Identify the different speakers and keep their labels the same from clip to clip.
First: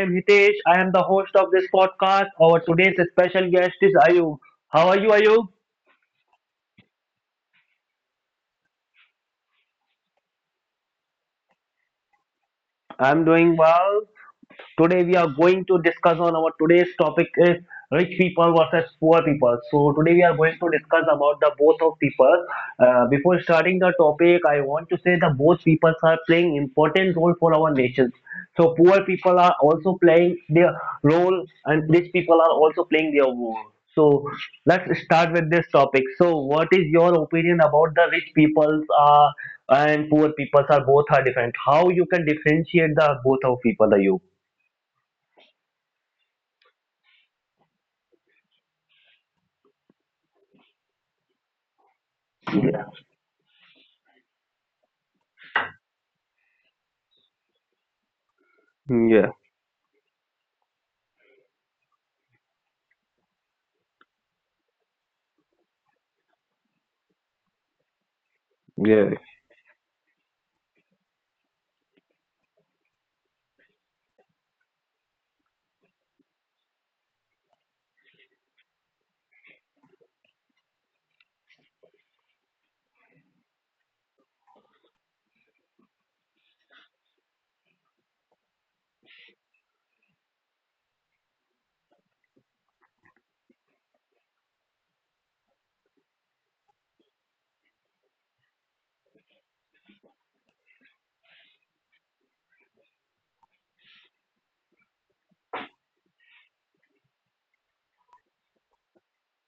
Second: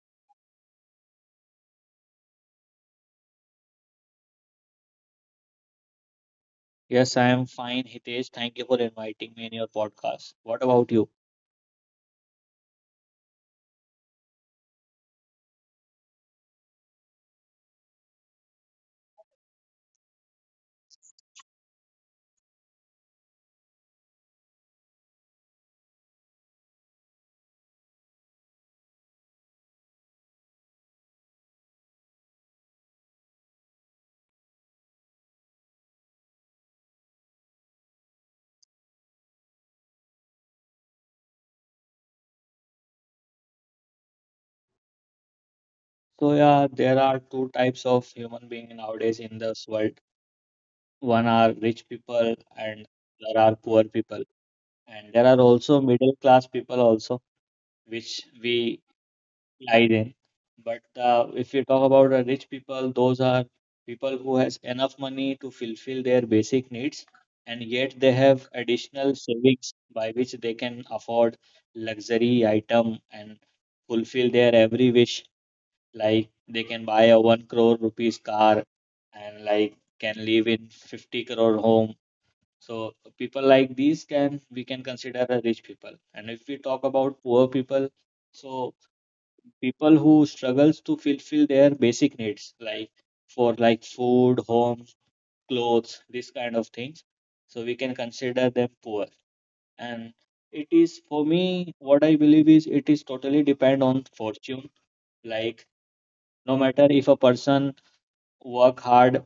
Speaker 1: am Hitesh. I am the host of this podcast. Our today's special guest is Ayub. How are you, Ayub?
Speaker 2: Yes, I am fine, Hitesh. Thank you for inviting me in your podcast. What about you?
Speaker 1: I'm doing well. Today we are going to discuss on our today's topic is rich people versus poor people. So today we are going to discuss about the both of people. Before starting the topic, I want to say that both peoples are playing important role for our nations. So poor people are also playing their role, and rich people are also playing their role. So let's start with this topic. So what is your opinion about the rich peoples are and poor peoples are both are different? How you can differentiate the both of people? Are you?
Speaker 2: So, yeah, there are two types of human being nowadays in this world. One are rich people
Speaker 1: Yeah,
Speaker 2: and there are poor people. And there are also middle class people also, which we
Speaker 1: yeah,
Speaker 2: lie there. But if you talk about the rich people, those are people who has enough money to fulfill their basic needs, and yet they have
Speaker 1: yeah.
Speaker 2: additional savings by which they can afford luxury item and fulfill their every wish. Like they can buy a 1 crore rupees car, and like can live in 50 crore home. So people like these can we can consider a rich people. And if we talk about poor people, so people who struggles to fulfill their basic needs, like for like food, home, clothes, this kind of things, so we can consider them poor. And it is for me, what I believe is it is totally depend on fortune. Like no matter if a person work hard,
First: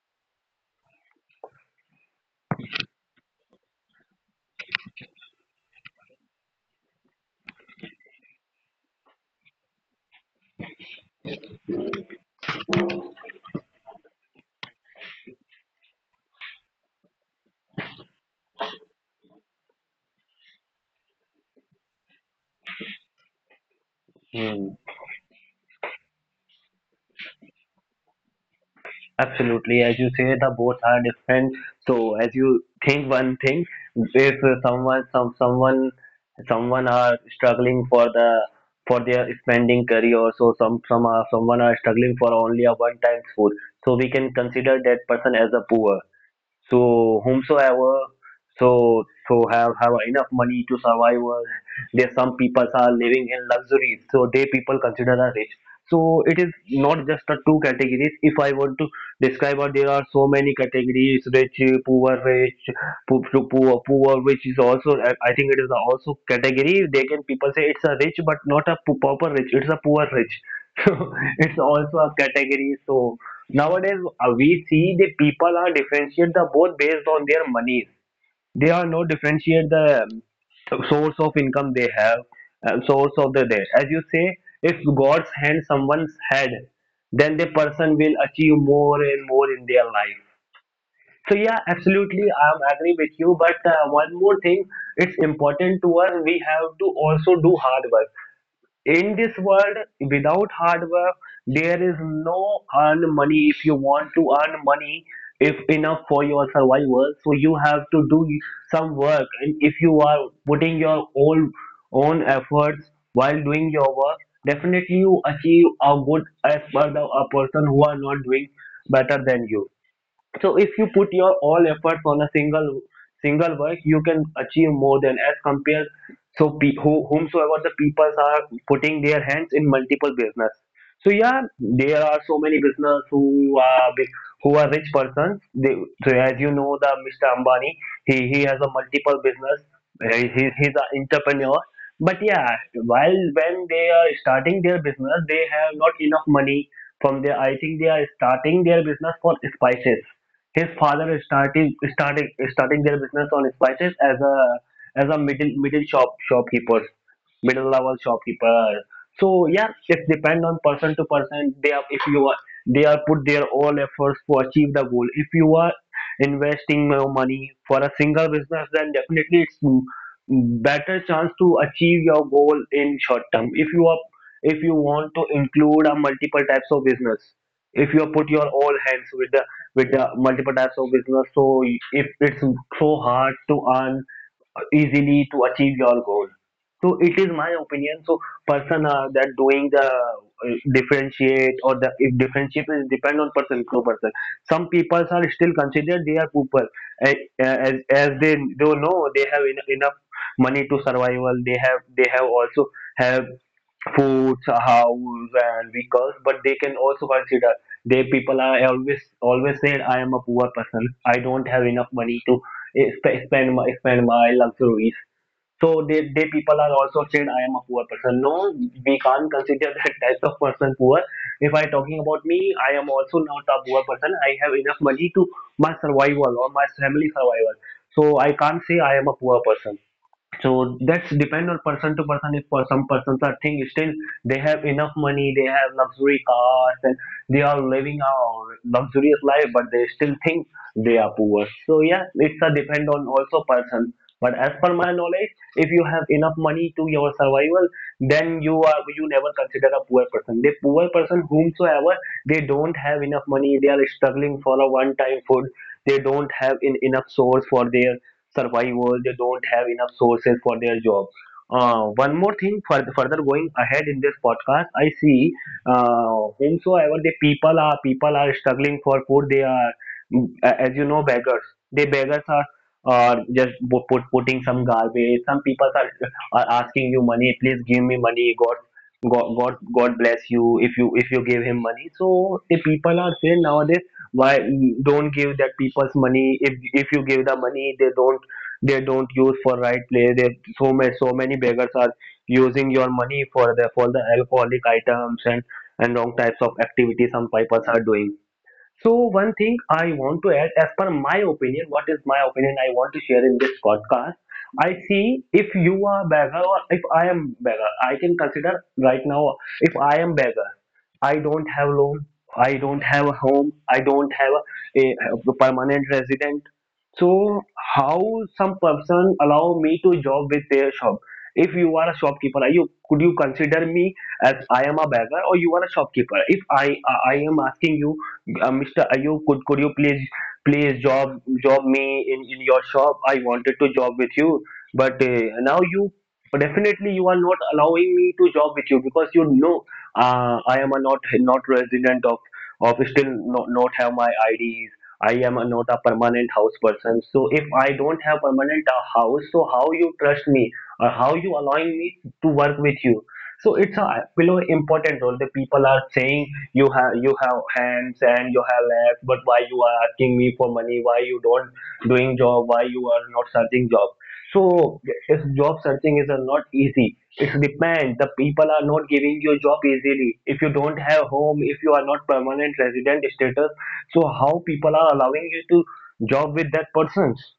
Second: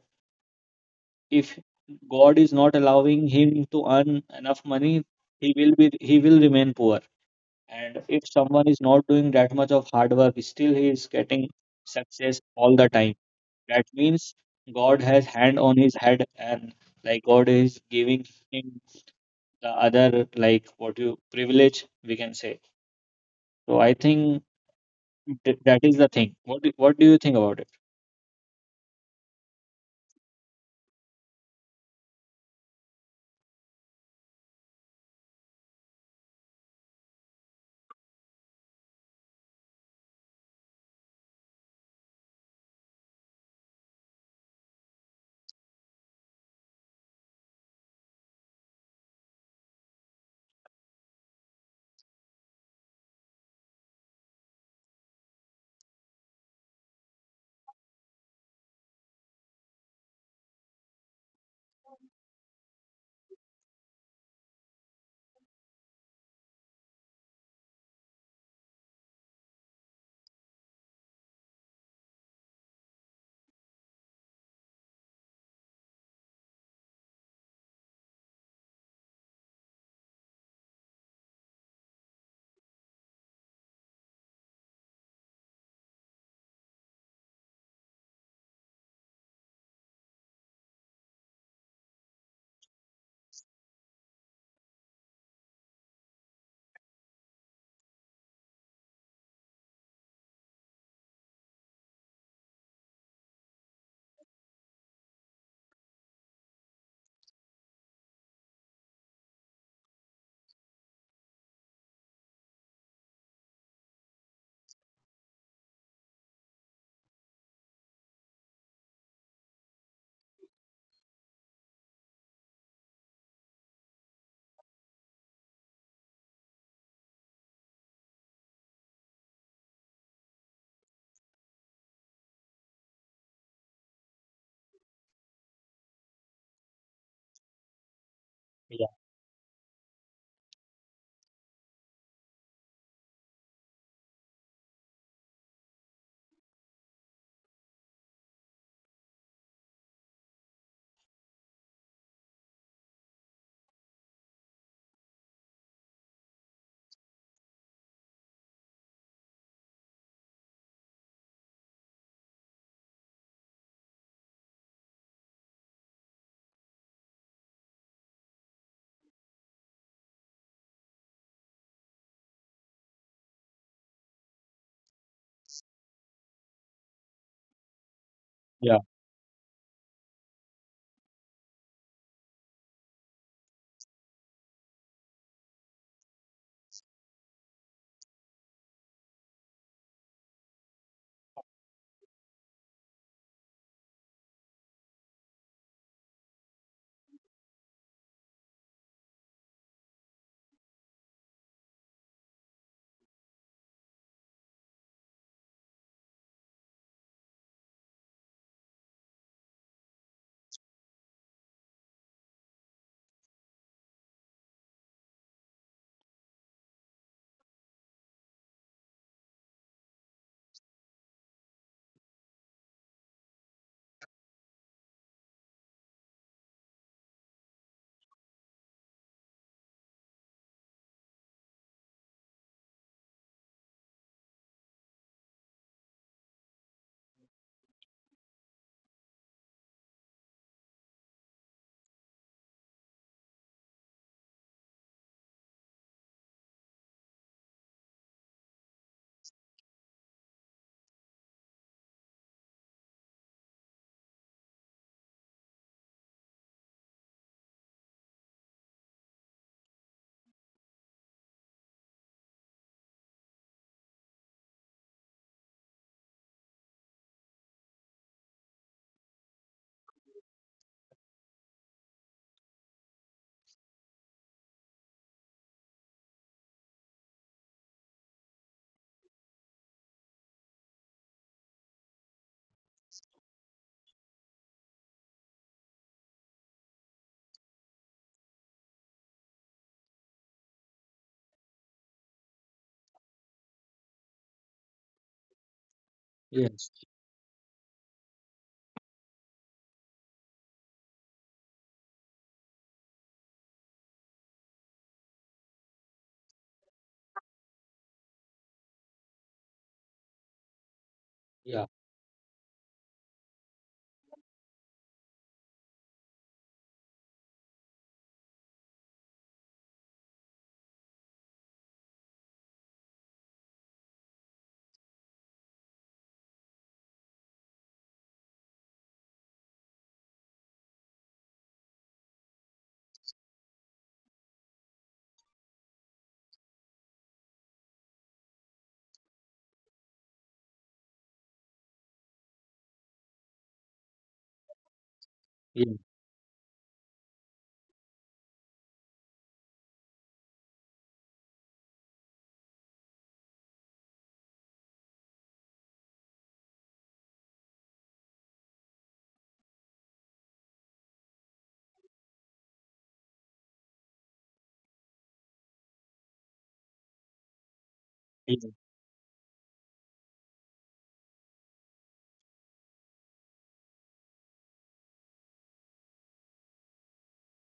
Speaker 2: if god is not allowing him to earn enough money, he will remain poor. And if someone is not doing that much of hard work, still he is getting success all the time. That means God has hand on his head, and like God is giving him the other, like what you privilege we can say. So I think
Speaker 1: Mm,
Speaker 2: that is the thing. What do you think about it?
Speaker 1: Absolutely. As you say, the both are different. So as you think one thing, if someone some someone someone are struggling for the for their spending career, so someone are struggling for only a one time food. So we can consider that person as a poor. So whomsoever so have enough money to survive, or there some people are living in luxury so they people consider are rich. So it is not just the two categories. If I want to describe, or there are so many categories: rich, poor, rich, poor, poor, which is also, I think it is also category. They can people say it's a rich but not a proper rich, it's a poor rich. So it's also a category. So nowadays we see the people are differentiate the both based on their money. They are not differentiate the source of income they have, source of the debt. As you say, if god's hand someone's head, then the person will achieve more and more in their life. So yeah, absolutely, I am agree with you, but one more thing: it's important to us, we have to also do hard work in this world. Without hard work, there is no earn money. If you want to earn money, if enough for your survival, so you have to do some work. And if you are putting your own efforts while doing your work, definitely you achieve a good as per the a person who are not doing better than you. So if you put your all efforts on a single work, you can achieve more than as compared. So whomsoever the people are putting their hands in multiple business. So yeah, there are so many business who are who are rich persons, they, so as you know, the Mr. Ambani, he has a
Speaker 2: Yeah,
Speaker 1: multiple business. Uh, he's an entrepreneur, but yeah, while when they are starting their business, they have not enough money from their. I think they are starting their business for spices. His father is starting their business on spices as a middle shopkeepers, middle level shopkeeper. So yeah, it depends on person to person. They are, if you are, they are put their all efforts to achieve the goal. If you are investing your money for a single business, then definitely better chance to achieve your goal in short term. If you are, if you want to include a multiple types of business, if you put your all
Speaker 2: yeah,
Speaker 1: hands with the multiple types of business, so if it's so hard to earn easily to achieve your goal. So it is my opinion. So person that doing the differentiate, or the if differentiate is depend on person to person. Some people are still considered they are people, eh, as they don't know they have enough money to survival. They have, they have also have food, house and vehicles, but they can also consider they people are always said I am a poor person, I don't have enough money to spend my spend my luxuries. So they people are also said I am a poor person. No, we can't consider that type of person poor. If I talking about me, I am also not a poor person. I have enough money to my survival or my family survival. So I can't say I am a poor person. So that's depend on person to person. If for some persons are think still they have enough money, they have luxury cars, and they are living a luxurious life, but they still think they are poor. So yeah, it's a depend on also person. But as per my knowledge, if you have enough money to your survival, then you are you never consider a poor person. The poor person whomsoever they don't have enough money, they are struggling for a one-time food. They don't have enough source for their survival. They don't have enough sources for their job. One more thing, further going ahead in this podcast, I see whomsoever the people are struggling for food, they are, as you know, beggars, they beggars are just putting some garbage. Some people are asking you money: please give me money, god god bless you if you, if you give him money. So the people are saying nowadays, why don't give that people's money? If you give the money, they don't, they don't use for right place. They So many beggars are using your money for the alcoholic items and wrong types of
Speaker 2: yes,
Speaker 1: activities some people are doing. So one thing I want to add, as per my opinion, what is my opinion I want to share in this podcast? I see, if you are beggar, or if I am beggar, I can consider right now, if I am beggar, I don't
Speaker 2: yeah,
Speaker 1: have loan, I don't have a home, I don't have a, a permanent resident. So how some person allow me to job with their shop? If you are a shopkeeper, are you, could you consider me as I am a beggar, or you are a shopkeeper? If I am asking you, Mr. Ayub, could you please, job me in your shop? I wanted to job with you, but now you, definitely you are not allowing me to job with you, because you know I am a not resident of still not have my IDs. I am a, not a
Speaker 2: yeah,
Speaker 1: permanent house person. So if I don't have permanent house, so how you trust me or how you allowing me to work with you? So it's a below important role. The people are saying, you have, you have hands and you have legs, but why you are asking me for money, why you don't doing job, why you are not searching job? So if job searching is not easy, it depends, the
Speaker 2: yeah,
Speaker 1: people are not giving you job easily if you don't have home, if you are not permanent resident status. So how people are allowing you to job with that persons?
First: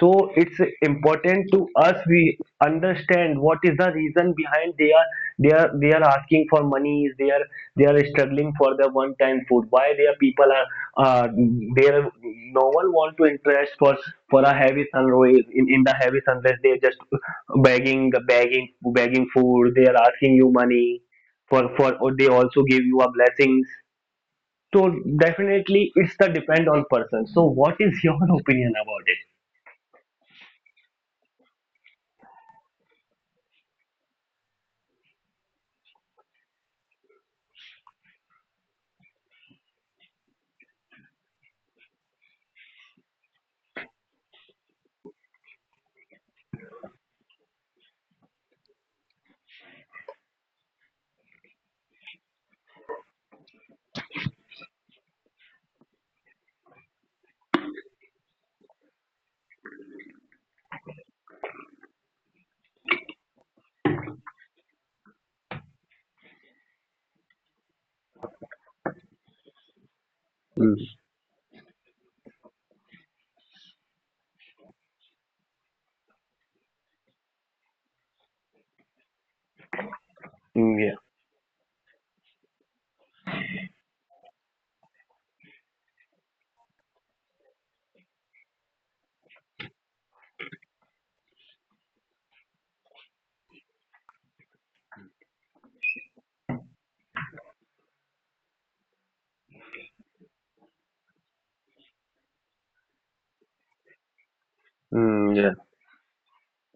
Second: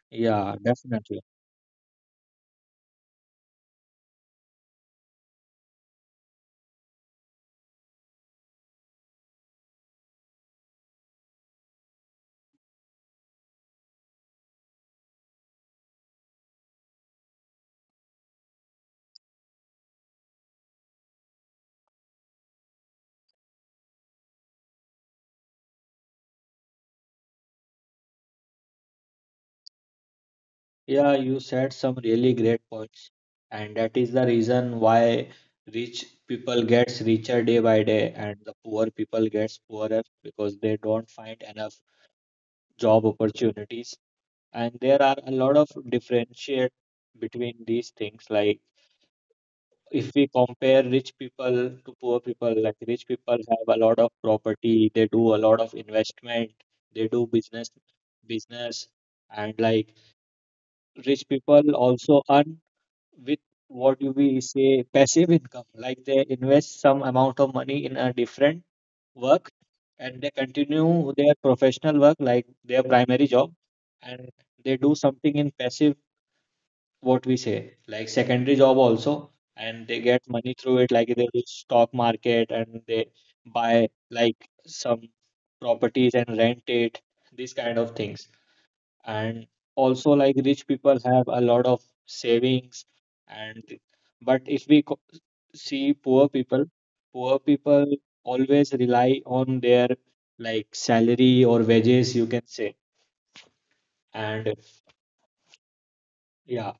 Speaker 1: So
Speaker 2: yeah,
Speaker 1: it's
Speaker 2: definitely.
Speaker 1: important to us, we understand what is the reason behind, they are, they are, they are asking for money, they are, they are struggling for the one time food. Why their people are uh, there no one want to interest for a heavy sunrise? In the heavy sunrise, they are just begging begging food, they are asking you money for, or they also give you a blessings. So definitely it's the depend on person. So what is your opinion about
Speaker 2: Yeah, you said some really great points, and that is the reason why rich people gets richer day by day, and the poor people gets poorer because they don't find enough job opportunities. And there are a lot of differentiate between these things. Like if we compare rich people to poor people, like rich people have a lot of property, they do a lot of investment, they do business and like rich people also earn with, what do we say, passive income. Like they invest some amount of money in a different work, and they
Speaker 1: it?
Speaker 2: continue their professional work like their primary job, and they do something in passive, what we say, like secondary job also, and they get money through it.
Speaker 1: Yeah.
Speaker 2: Like they do stock market and they buy like some properties and rent it, these kind of things. And also like rich people have a lot of savings. And but if we see poor people. Poor people always rely on their like salary or wages you can say. And
Speaker 1: Yeah.
Speaker 2: yeah,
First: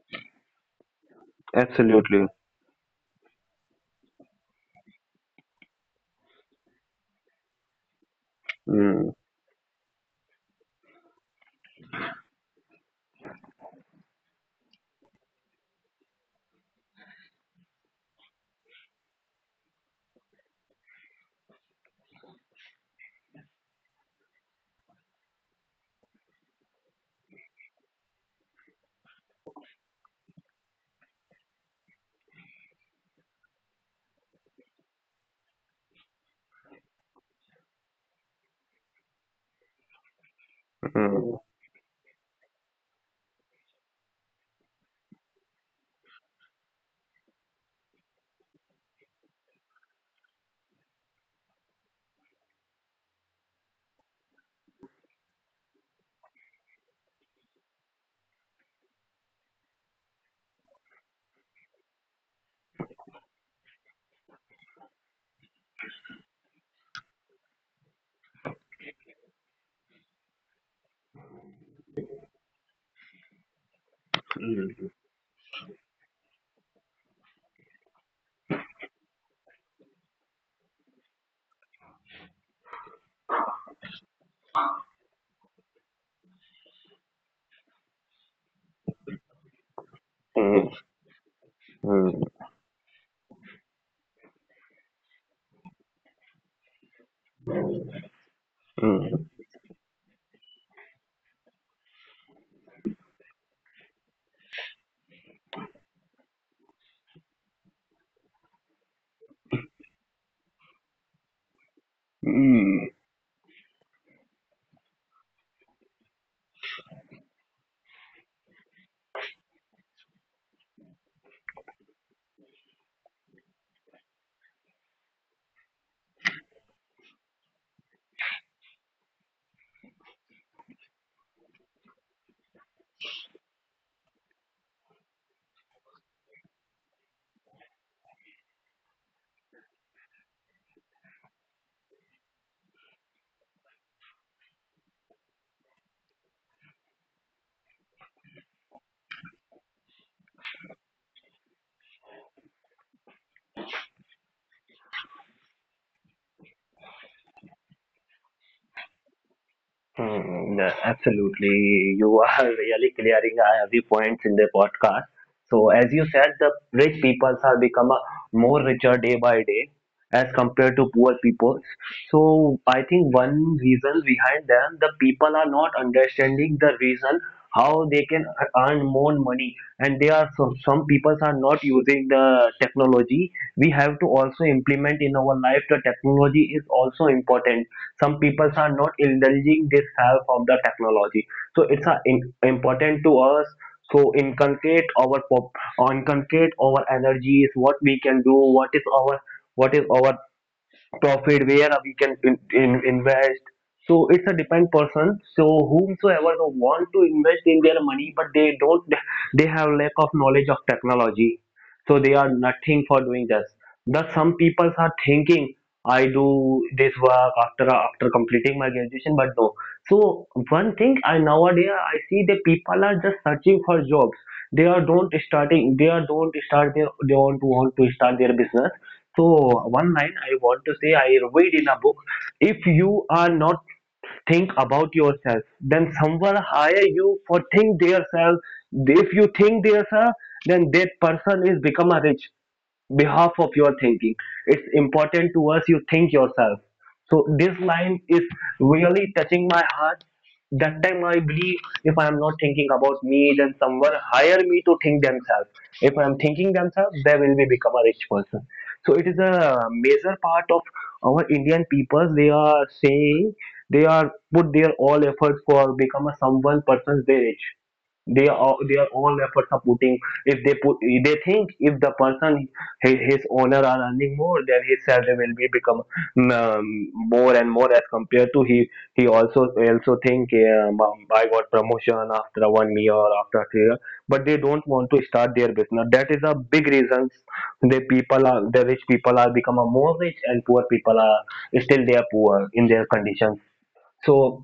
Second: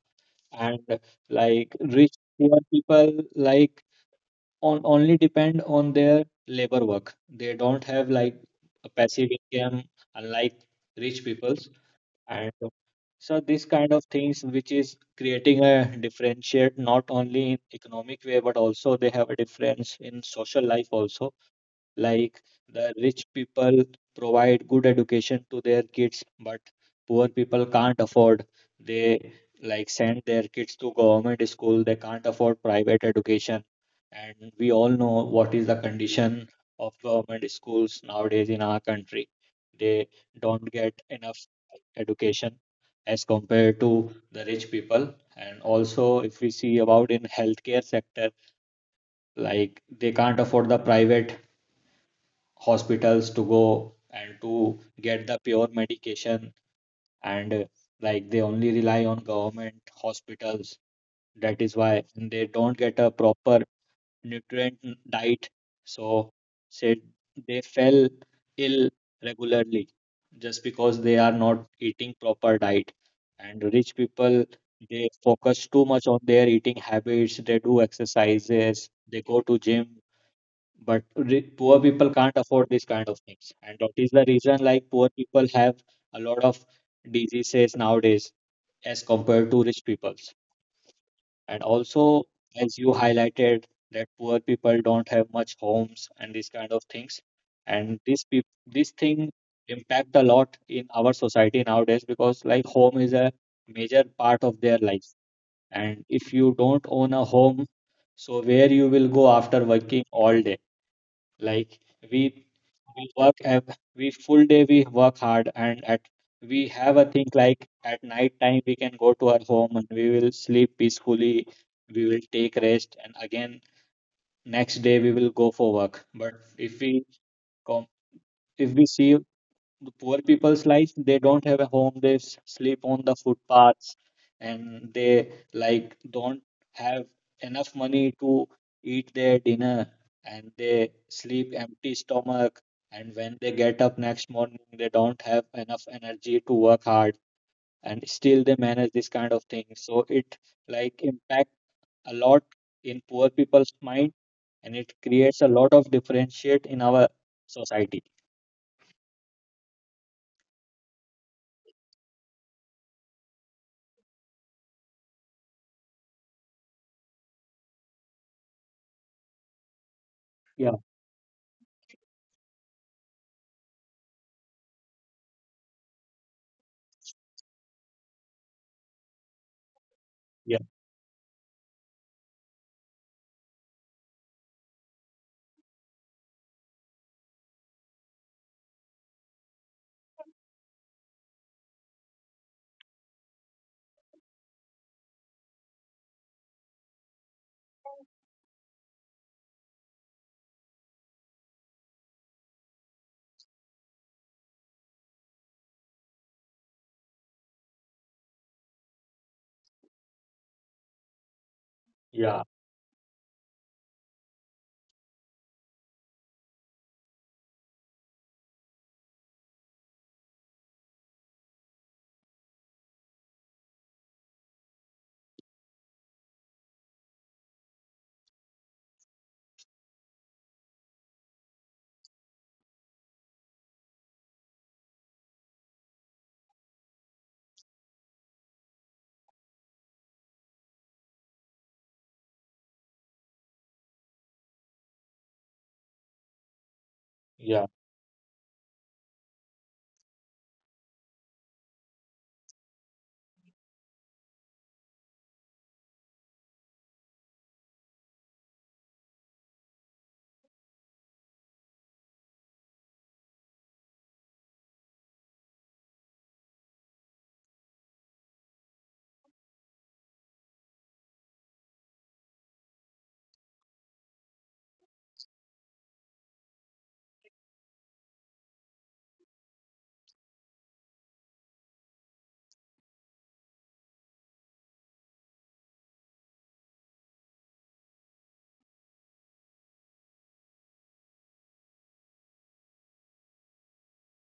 Speaker 2: and like rich
Speaker 1: Absolutely.
Speaker 2: poor people like on only depend on their labor work. They don't have like a
Speaker 1: Mm,
Speaker 2: passive income unlike rich peoples. And so this kind of things which is creating a differentiate not only in economic way, but also they have a difference in social life also. Like the rich people provide good education to their kids, but poor people can't afford, they like send their kids to government school, they can't afford private education, and we all know what is the condition of government schools nowadays in our country. They don't get
Speaker 1: mm,
Speaker 2: enough education as compared to the rich people. And also if we see about in healthcare sector, like they can't afford the private hospitals to go and to get the pure medication, and like they only rely on government hospitals. That is why they don't get a proper nutrient diet. So said, they fell ill regularly just because they are not eating proper diet. And rich people,
Speaker 1: mm,
Speaker 2: they focus too much on their eating habits, they do exercises, they go to gym. But re poor people can't afford these kind of things, and that is the reason like poor people have a lot of diseases nowadays as compared to rich peoples.
Speaker 1: mm,
Speaker 2: And
Speaker 1: mm,
Speaker 2: also, as you highlighted that poor people don't have much homes and these kind of things, and this
Speaker 1: mm.
Speaker 2: thing impact a lot in our society nowadays. Because like home is a major part of their life, and if you don't own a home, so where you will go after working all day. Like we
Speaker 1: Mm.
Speaker 2: we full day we work hard, and at we have a thing like at night time we can go to our home and we will sleep peacefully. We will take rest and again next day we will go for work. But if we com if we see the poor people's life, they don't have a home, they sleep on the footpaths, and they like don't have enough money to eat their dinner, and they sleep empty stomach. And when they get up next morning they don't have enough energy to work hard, and still they manage this kind of thing, so it like impact a lot in poor people's mind, and it creates a lot of differentiate in our society.
Speaker 1: Hmm, yeah, absolutely. You are really clearing every point in the podcast. So as you said, the rich peoples are become more richer day by day as compared
Speaker 2: yeah,
Speaker 1: to poor peoples. So I think one reason behind them, the people are not understanding the reason how they can earn more money, and they are
Speaker 2: yeah,
Speaker 1: some people are not using the technology. We have to also implement in our life, the technology is also important. Some people are not indulging this help of the technology. So it's a important to us, so inculcate our inculcate our energies, what we can do, what is our, what is our profit, where we can invest. So it's a depend person. So whomsoever who want to invest in their money, but they don't, they have lack of knowledge of technology, so they are
Speaker 2: yeah,
Speaker 1: nothing for doing this. Thus some people are thinking I do this work after completing my graduation, but no. So one thing I, nowadays I see that people are just searching for jobs. They are don't starting. They are don't start their. They want to start their business. So one line I want to say I read in a book. If you are not think about yourself, then someone hire you for think theirself. If you think theirself, then that person is become a rich behalf of your thinking. It's important to us you think yourself. So this
Speaker 2: yeah,
Speaker 1: line is really touching my heart. That time I believe if I am not thinking about me, then someone hire me to think themselves. If I am thinking themselves, they will be become a rich person. So it is a major part of our Indian people. They are saying they are put their all efforts for become a someone persons they rich, they are their own efforts are putting. If they put, they think if the person, his owner are earning more, then his salary will be become more and more as compared to he. He also think I got promotion after 1 year or after 2 year, but they don't want to start their business. That is a big reason the people are, the rich people are become a more rich and poor people are still they are poor in their conditions. So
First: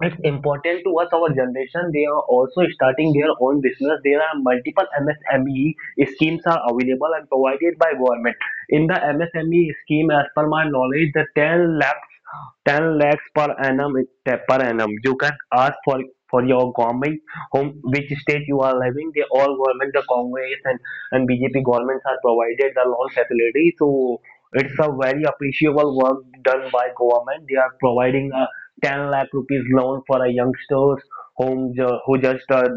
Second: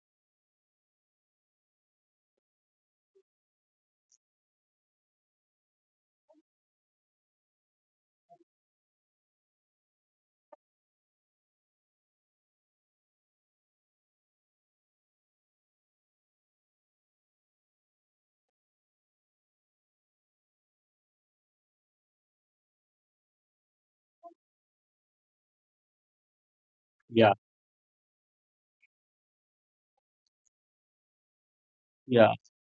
Speaker 1: it's important to us, our generation. They are also starting their own business. There are multiple MSME schemes are available and provided by government. In the MSME scheme, as per my knowledge, the 10 lakhs, per annum. You can ask for your government home, which state you are living, they all government, the congress and bjp governments are provided the loan facility. So it's a very appreciable work done by
Speaker 2: yeah,
Speaker 1: government. They are providing a 10 lakh rupees loan for a youngsters who
Speaker 2: yeah,
Speaker 1: just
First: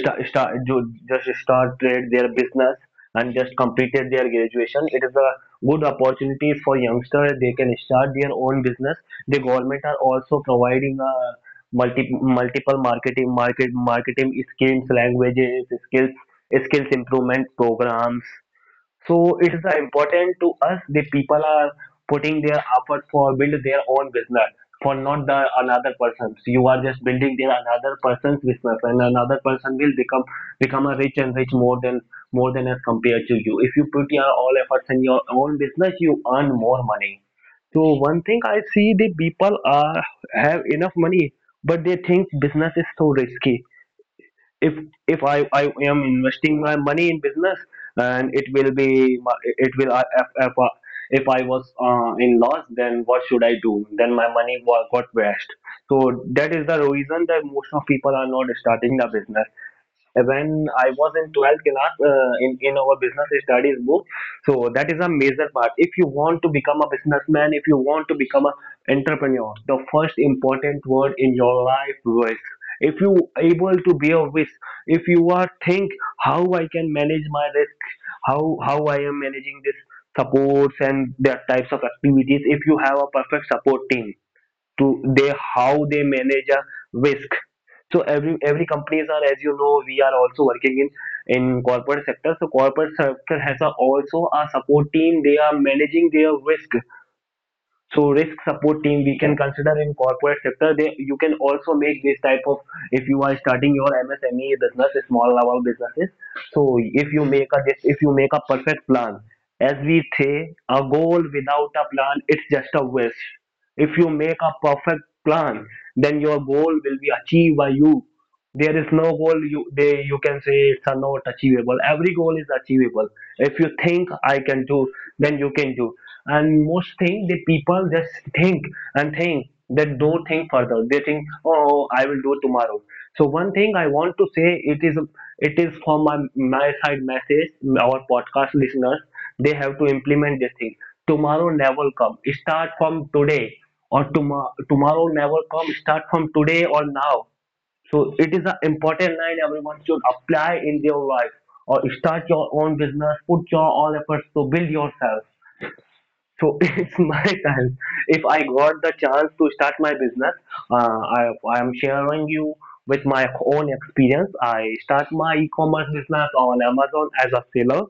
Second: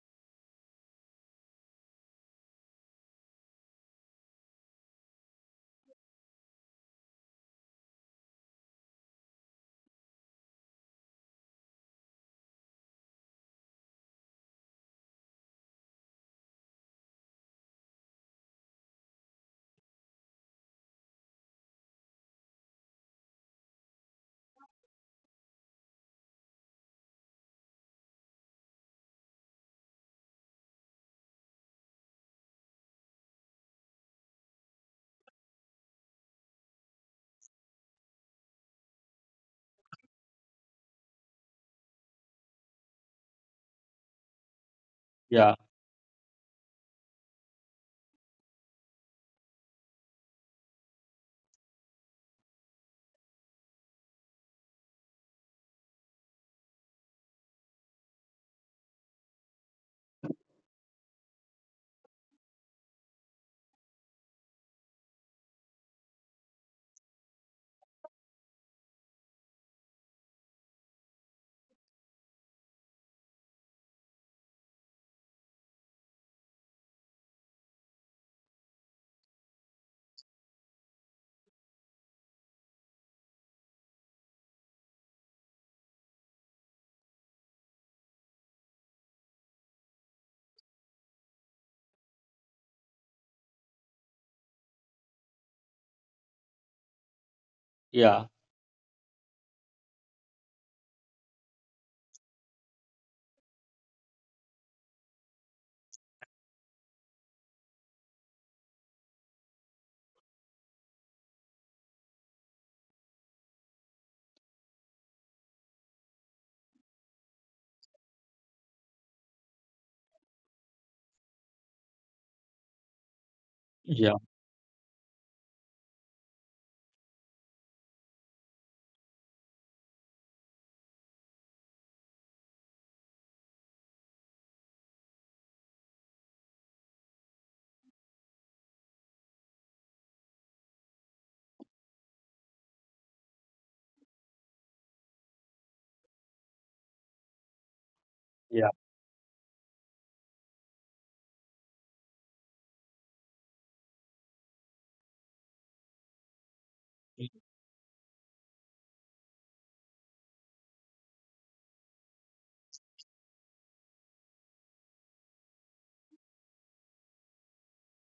Speaker 1: just started their business and just completed their graduation. It is a good opportunity for youngsters. They can start their own business. The government are also providing a multiple marketing schemes, languages skills, skills improvement programs. So it is the important to us the people are putting their effort for build their own business, for not the another person's. You are just building their another person's business and another person will become a rich and rich, more than as compared to you. If you put your all efforts in your own business, you earn more money. So one thing I see, the people are have enough money, but they think business is so risky. If if I,
Speaker 2: yeah,
Speaker 1: I am investing my money in business and it will be it if I was in loss, then what should I do? Then my got washed. So that is the reason that most of people are not starting the business. When I was in 12th class in our business studies book. So that is a major part. If you want to become a businessman, if you want to become an entrepreneur, the first important word in your life was if you able to be a wish, if you are think how I can manage my risk, how I am managing this supports and that types of activities, if you have a perfect support team to they how they manage a risk. So every companies are, as you know, we are also working in corporate sector. So corporate sector has a, also a support team. They are managing their risk. So
Speaker 2: yeah,
Speaker 1: risk support team we can consider in corporate sector. They you can also make this type of, if you are starting your MSME business, small level businesses. So if you make a this if you make a perfect plan, as we say, a goal without a plan it's just a wish. If you make a perfect plan, then your goal will be achieved by you. There is no goal you they you can say it's a not achievable. Every goal is achievable. If you
Speaker 2: yeah,
Speaker 1: think I can do, then you can do. And most thing, the people just think and think, they don't think further, they think, oh, I will do tomorrow. So one thing I want to say, it is, it is from my side message, our podcast listeners, they have to implement this thing. Tomorrow never come, start from today. Or tomorrow never come, start from today or now. So it is an
Speaker 2: yeah,
Speaker 1: important line everyone should apply in their life, or start your own business, put your all efforts to build yourself. So it's my time. If I got the chance to start my business, I am sharing you with my own experience. I start my e-commerce business on Amazon as a seller.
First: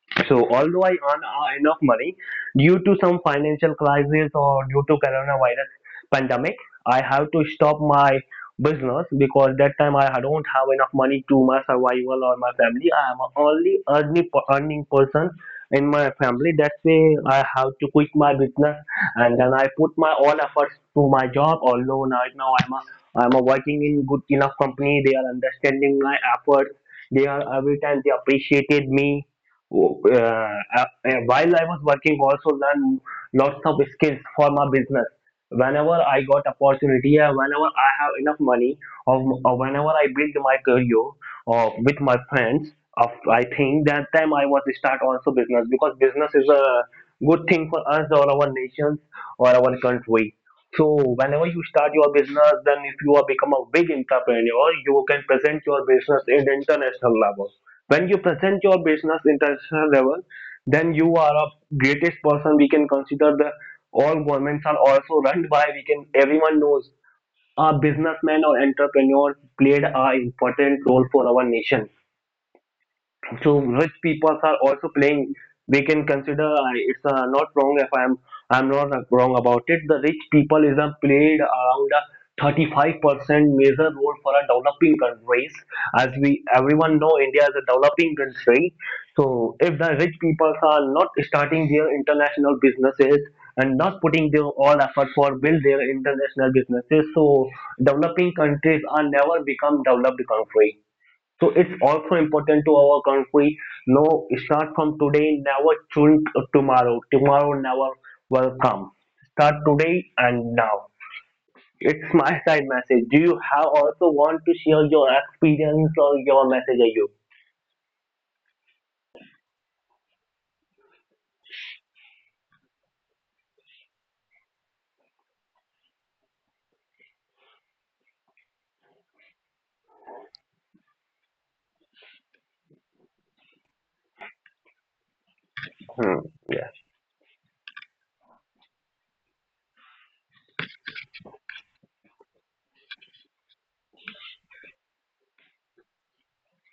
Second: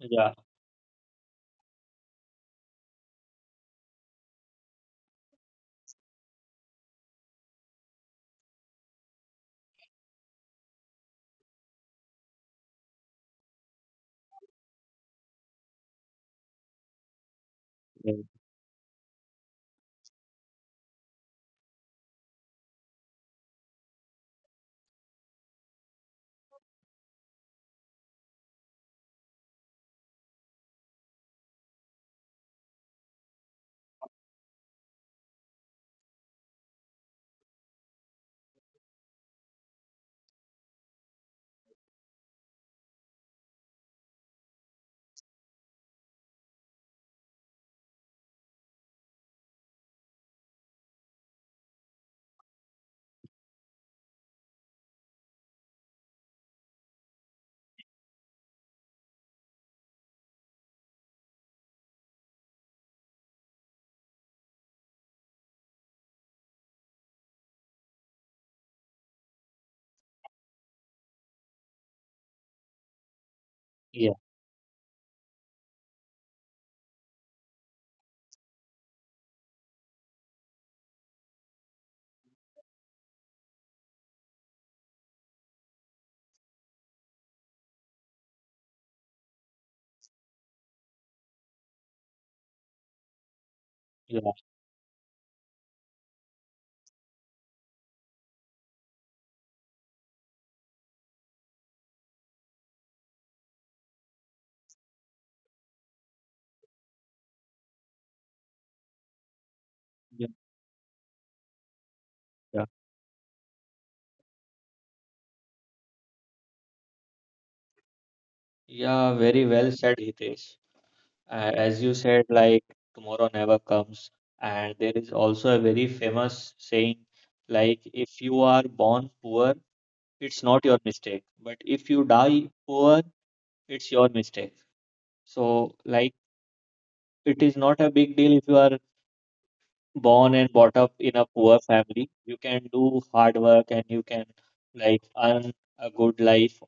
Speaker 2: yeah,
Speaker 1: So although I earn enough money, due to some financial crisis or due to coronavirus pandemic, I have to stop my business because that time I don't have enough money to my survival or my family. I am only earning person in my family. That's why I have to quit
Speaker 2: yeah,
Speaker 1: my business. And then I put my all efforts to my job. Although right now I'm a working in good enough company. They are understanding my efforts. They are every time they appreciated me. uh, uh, while I was working, also learn lots of skills for my business. Whenever I got opportunity, whenever I have enough money, or, or whenever I build my career or with my friends, of I think that time I was start also business, because business is a good thing for us or our nations or our country. So whenever you start your business, then if you are become a big entrepreneur, you can present your business in the international level. When you present your business international level, then you are a greatest person. We can consider the all governments are also run by. We can, everyone knows a businessman or entrepreneur played a important role for our nation. So rich
Speaker 2: yeah,
Speaker 1: people are also playing, they can consider, I it's not wrong, if I'm not wrong about it, the rich people is played around a 35% major role for a developing countries. As we, everyone know, india is a developing country. So if the rich people are not starting their international businesses and not
Speaker 2: yeah,
Speaker 1: putting their all effort for build their international businesses, so developing countries are never become developed country. So it's also important to our country. No, start from today, never choose tomorrow. Tomorrow never will come. Start today
Speaker 2: yeah,
Speaker 1: and now. It's my side
Speaker 2: yeah.
Speaker 1: message. Do you have also want to share your experience or your message? Are you?
Speaker 2: Yeah, very well said, Hitesh. As you said, like tomorrow never comes, and there is also a very famous saying. Like if you are born poor, it's not your mistake, but if you die poor, it's your mistake. So, like,
Speaker 1: Hmm. Yes.
Speaker 2: it is not a big deal if you are born and brought up in a poor family, you can do hard work and you can like earn a good life.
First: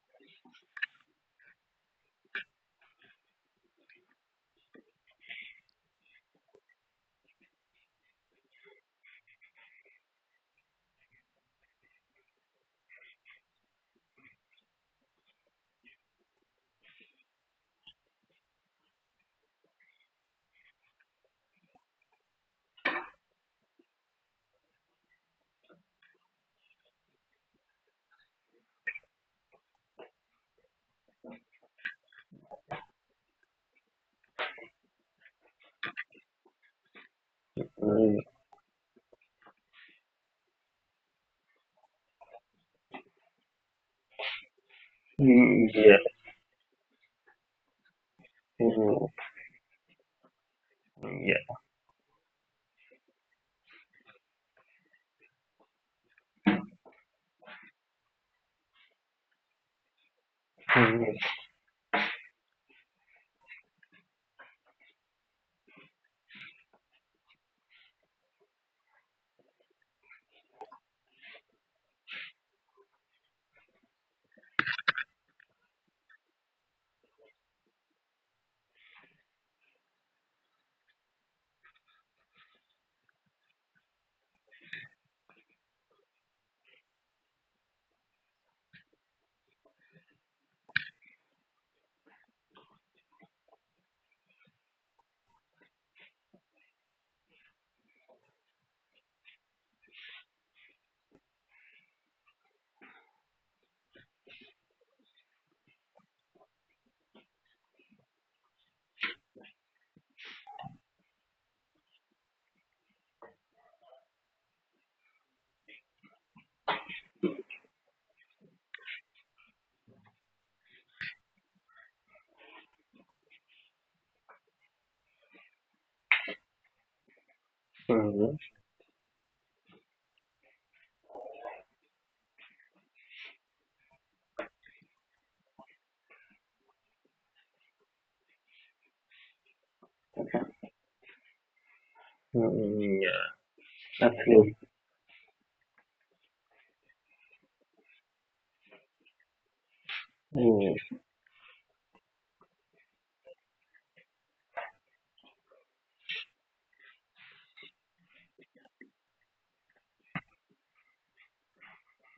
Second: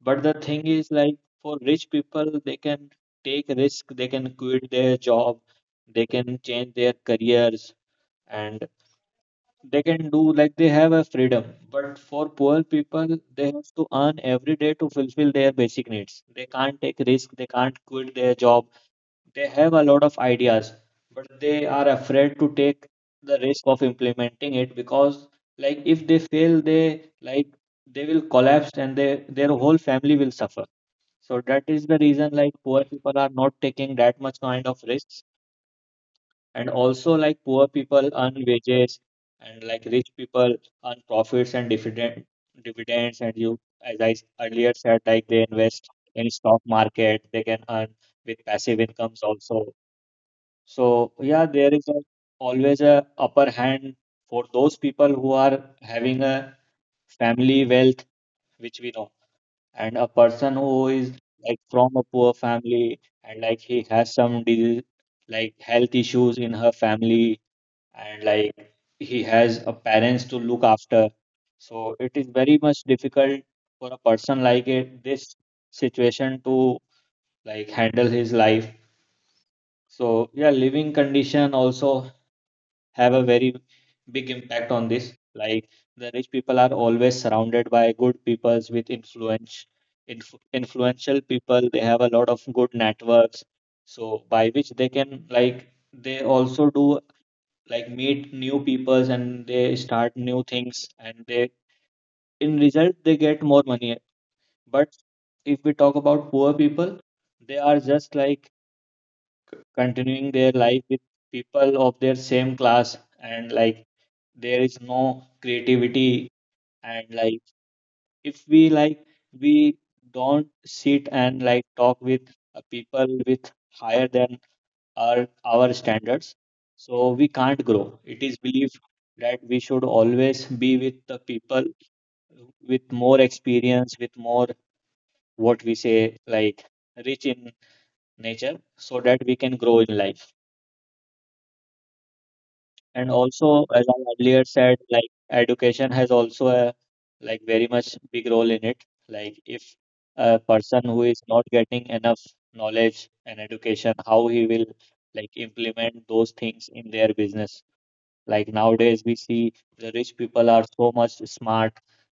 Speaker 2: But the thing is, like for rich people, they can take risk, they can quit their job, they can change their careers, and they can do, like they have a freedom. But for poor people, they have to earn every day to fulfill their basic needs. They can't take risk, they can't quit their job, they have a lot of ideas, but they are afraid to take the risk of implementing it because, like, if they fail, they will collapse and they their whole family will suffer. So that is the reason like poor people are not taking that much kind of risks. And also like poor people
Speaker 1: Mm,
Speaker 2: earn wages, and like rich people earn profits and dividends, and you, as I earlier said, like they
Speaker 1: mm,
Speaker 2: invest
Speaker 1: yes.
Speaker 2: in stock market, they can earn with passive
Speaker 1: Mm,
Speaker 2: incomes also. So yeah,
Speaker 1: yes.
Speaker 2: there is a, always a upper hand for those people who are having a family wealth, which we know. And a person who is
Speaker 1: Mm,
Speaker 2: like from a poor family and like he has some disease, like health issues in her family, and like he has a parents to look after. So it is very much difficult for a person like it, this situation to like handle his life. So yeah, living condition also have a very big impact on this. Like the rich people are always surrounded by good peoples with influence, inf influential people. They have a lot of good networks, so by which they can, like they also do, like meet new peoples and they start new things, and they in result they get more money. But if we talk about poor people, they are just like continuing their life with people of their same class. And like there is no creativity. And like if we don't sit and like talk with people with higher than our standards, so we can't grow. It
Speaker 1: mm,
Speaker 2: is believed that we should always be with the people with more experience, with more, what we say, like rich in nature, so that we can grow in life.
Speaker 1: mm,
Speaker 2: And
Speaker 1: yes.
Speaker 2: also, as I earlier
Speaker 1: Absolutely.
Speaker 2: said, like education has also a like very much big role in it. Like if a
Speaker 1: Mm,
Speaker 2: person who is not getting enough knowledge and education, how he will like implement those things in their business. Like nowadays, we see the rich people are so much smart,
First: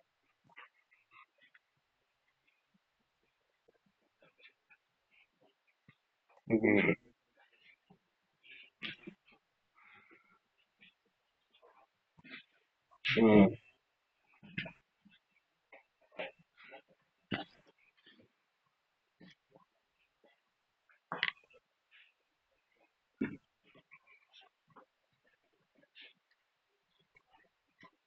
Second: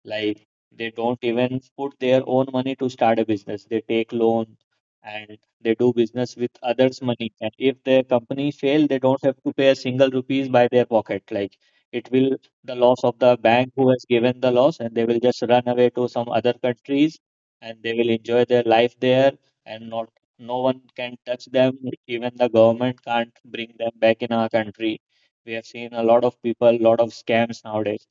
Speaker 2: like they don't even put their own money to start a business. They take loan and they do business with
Speaker 1: mm, mm,
Speaker 2: others' money. And if their company fail, they don't have to pay a single rupees by their pocket. Like it will the loss of the bank who has given the loss, and they will just run away to some other countries and they will enjoy their life there, and not no one can touch them. Even the government can't bring them back in our country. We have seen a lot of people, a lot of scams nowadays,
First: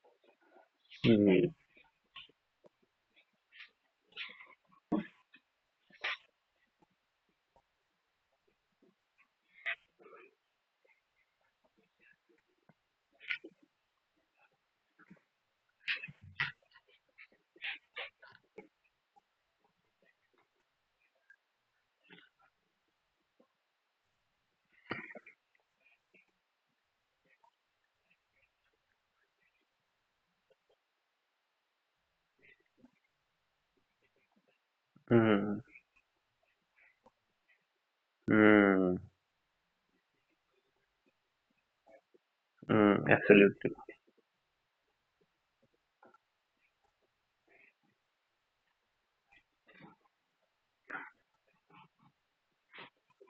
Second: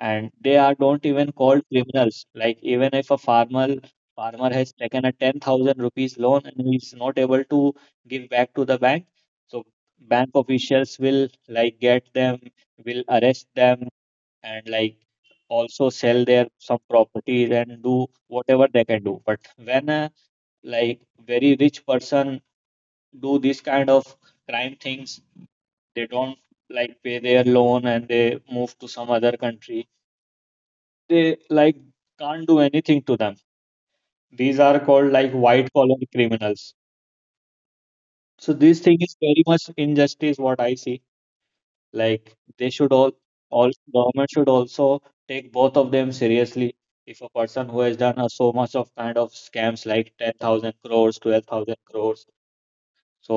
Speaker 2: and they are don't even
Speaker 1: mm,
Speaker 2: called criminals. Like even if a farmer has taken a 10,000 rupees loan and he is not able to give back to the bank, so bank officials will like get them, will arrest them, and like also sell their some properties and do whatever they can do. But when a like very rich person do this kind of crime things, they don't like pay their loan and they move to some other country, they like can't do anything to them. These are called like
Speaker 1: mm,
Speaker 2: white collar criminals. So this thing
Speaker 1: mm,
Speaker 2: is very much injustice what I see. Like they should
Speaker 1: mm,
Speaker 2: all,
Speaker 1: absolutely.
Speaker 2: government should also take both of them seriously. If a person who has done a, so much of kind of scams like 10,000 crores, 12,000 crores, so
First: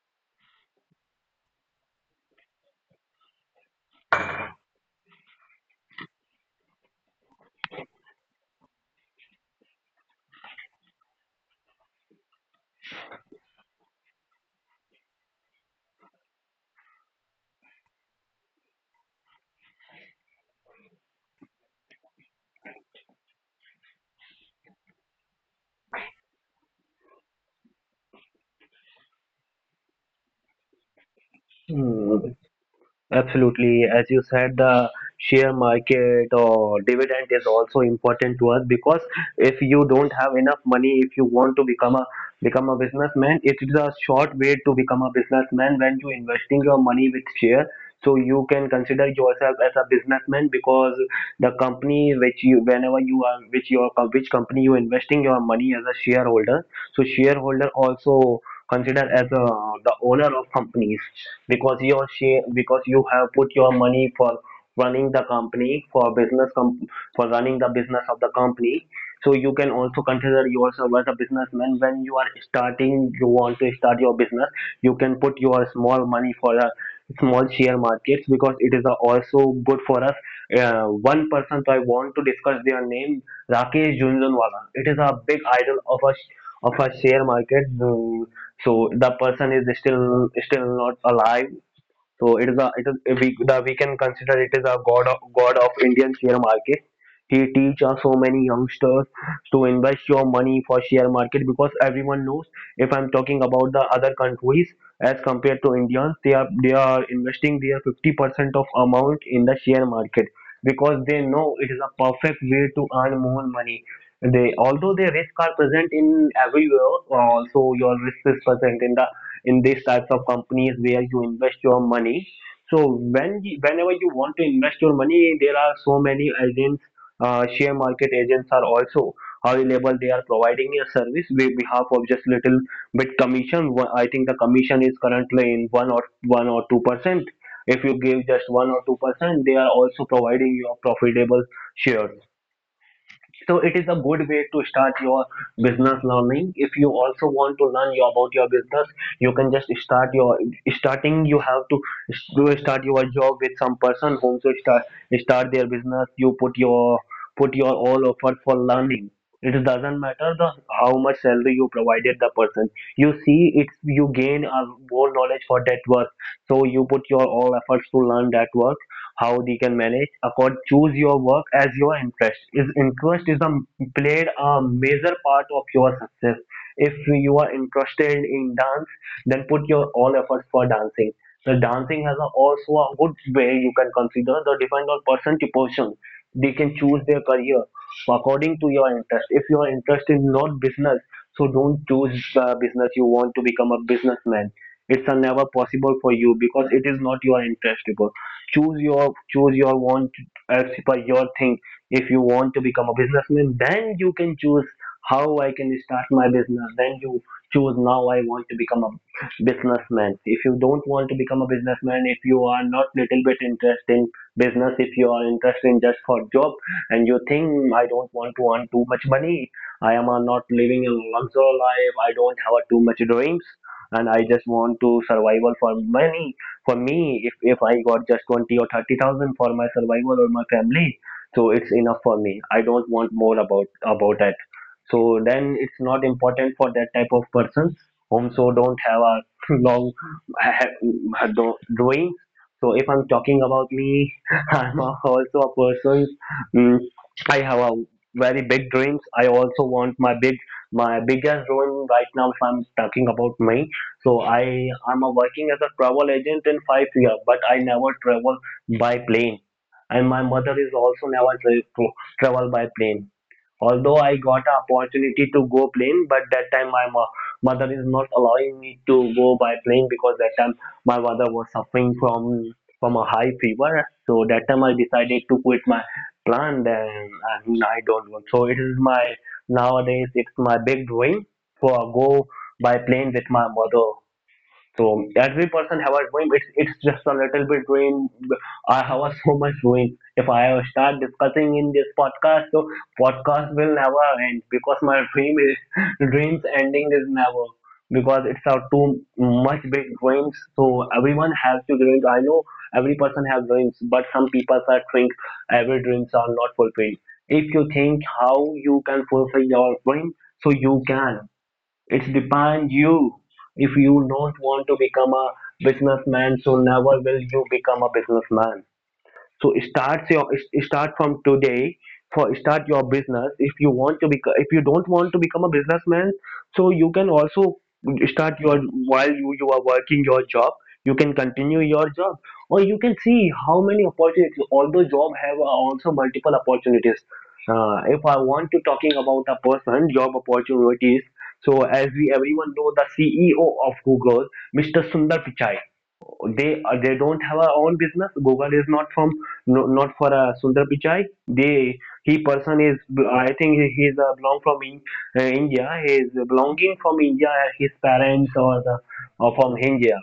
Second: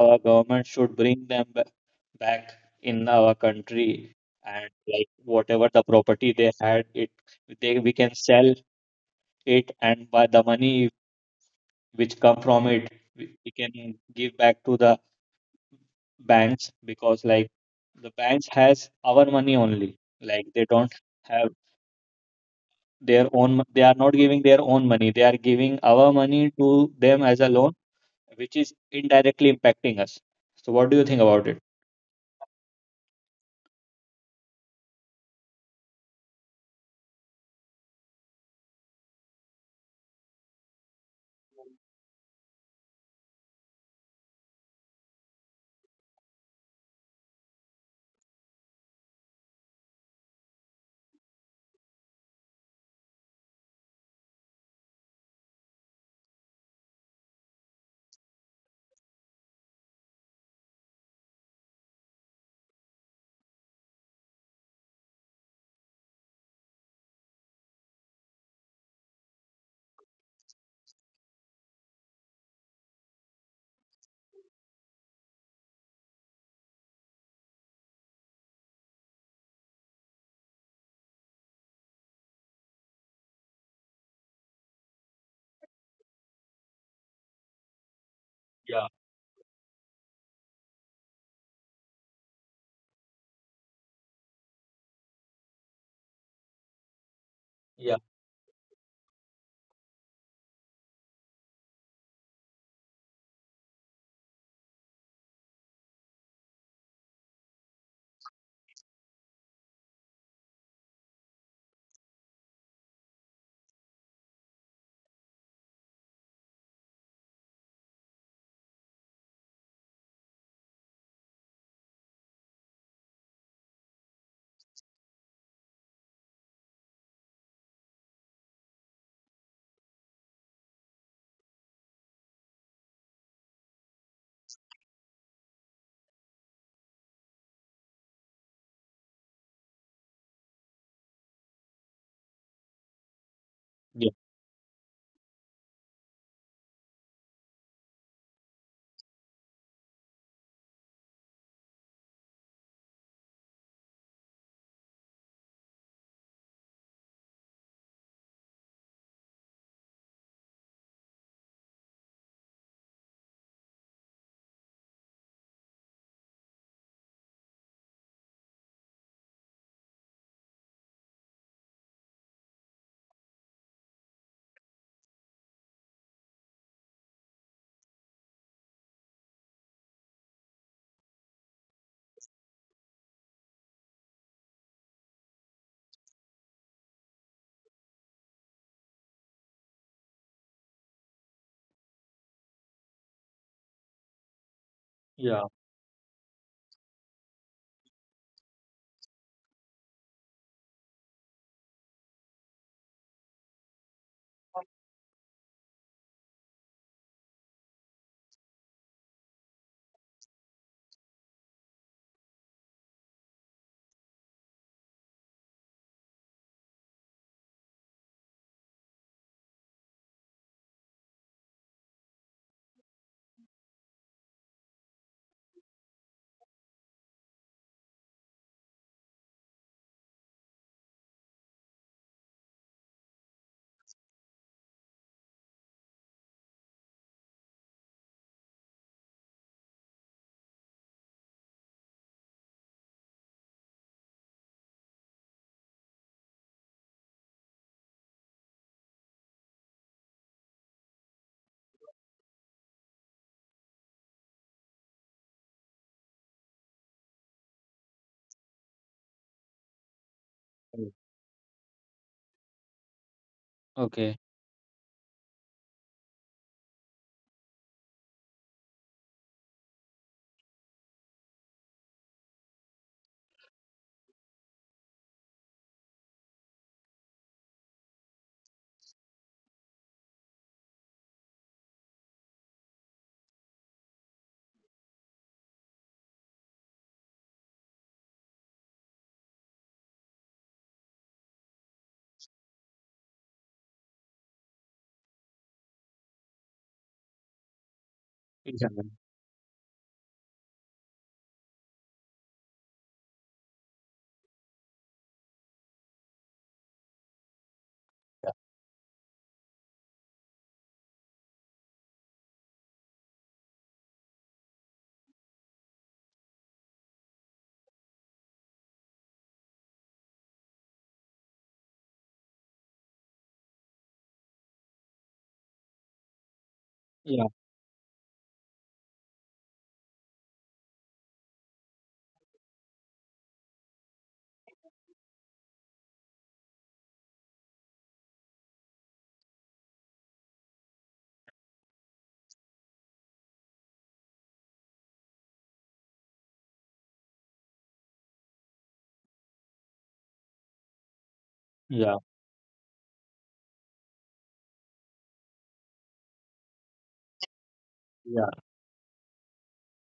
Speaker 2: our government should bring them back in our country. And like whatever the property they had, it, they we can sell it, and by the money which come from it, we can give back to the banks, because like the banks has our money only. Like they don't have their own, they are not giving their own money, they are giving our money to them as a loan, which is indirectly impacting us. So what do you think about it?
Speaker 1: Mm. Absolutely. As you said, the share market or dividend is also important to us, because if you don't have enough money, if you want to become a, become a businessman, it is a short way to become a businessman when you investing your money with share. So you can consider yourself as a businessman because the company which you, whenever you are, which your which company you investing your money as a shareholder. So shareholder also consider as a, the owner of companies, because your share, because you have put your money for running the company for for running the business of the company. So you can also consider yourself as a businessman. When you are starting, you want to start your business, you can put your small money for a small share markets, because it is also good for us. One person, so I want to discuss their name, Rakesh Jhunjhunwala. It is a big idol of a, of a share market. Mm.
Speaker 2: Yeah,
Speaker 1: So the person is still not alive. So it is, a it is, we the, we can consider it is a god of, god of Indian share market. He teaches
Speaker 2: yeah.
Speaker 1: so many youngsters to invest your money for share market, because everyone knows, if I'm talking about the other countries as compared to Indians, they are, they are investing their 50% of amount in the share market, because they know it is a perfect way to earn more money. They although their risk are present in everywhere, also your risk is present in the, in these types of companies where you invest your money. So whenever you want to invest your money, there are so many agents, share market agents are also available. They are providing a service with behalf of just little bit commission. I think the commission is currently in 1 or 1 or 2%. If you give just 1 or 2 percent, they are also providing you a profitable share, so it is a good way to start your business learning. If you also want to learn about your business, you can just start your starting. You have to do start your job with some person whom to start their business. You put your all effort for learning. It doesn't matter the how much salary you provided the person. You see, it's you gain a more knowledge for that work, so you put your all efforts to learn that work, how they can manage accord. Choose your work as your interest. Is interest is a played a major part of your success. If you are interested in dance, then put your all efforts for dancing. The dancing has a, also a good way. You can consider the depend on person to person. They can choose their career according to your interest. If your interest is not business, so don't choose business. You want to become a businessman, it's a never
Speaker 2: Yeah.
Speaker 1: possible for you because it is not your interest. Choose your want as per your thing. If you want to become a businessman, then you can choose how I can start my business. Then you choose, now I want to become a businessman. If you don't want to become a businessman, if you are not little bit interested in business, if you are interested in just for job, and you think I don't want to earn too much money, I am not living a luxury life, I don't have too much dreams, and I just want to survival for money. For me, if I got just 20 or 30,000 for my survival or my family, so it's enough for me. I don't want more about that. So then it's not important for that type of persons whom so don't have a long doing. So if I'm talking about me, I'm also a person. mm, I have a very big dreams. I also want my big my biggest dream right now. If I'm talking about me, so I am working as a travel agent in 5 years, but I never travel by plane, and my mother is
Speaker 2: Mm,
Speaker 1: also never tra- to travel by plane. Although I
Speaker 2: okay.
Speaker 1: got an opportunity to go plane, but that time mother is not allowing me to go by plane because that time my mother was suffering from a high fever. So that time I decided to quit my plan, and I don't work. So it is my nowadays, it's my big dream for go by plane with my mother. So every person have a dream. It's just a little bit dream. I have a so much dream. If I start discussing in this podcast, so podcast will never end because my dream is dreams ending is never, because it's a
Speaker 2: Examine.
Speaker 1: too much big dreams. So everyone has to dreams. I know every person has dreams, but some people are think every dreams are not fulfilled. If you think how you can fulfill your dream, so you can. It depends you. If you don't want to become a businessman, so never will you become a businessman. So start your start from today for start your business. If you want to become, if you don't want to become a businessman, so you can
Speaker 2: Yeah.
Speaker 1: also start your while you are working your job. You can continue your job, or you can see how many opportunities, although job have also multiple opportunities. If I want to talking about a person job opportunities, so as we everyone know, the CEO of Google, Mr. Sundar Pichai, they don't have a own business. Google is not from, no, not for Sundar Pichai. They
Speaker 2: Yeah.
Speaker 1: He person is, I think he is belong from in, India. He is belonging from India. His
Speaker 2: Yeah.
Speaker 1: parents or the or from India.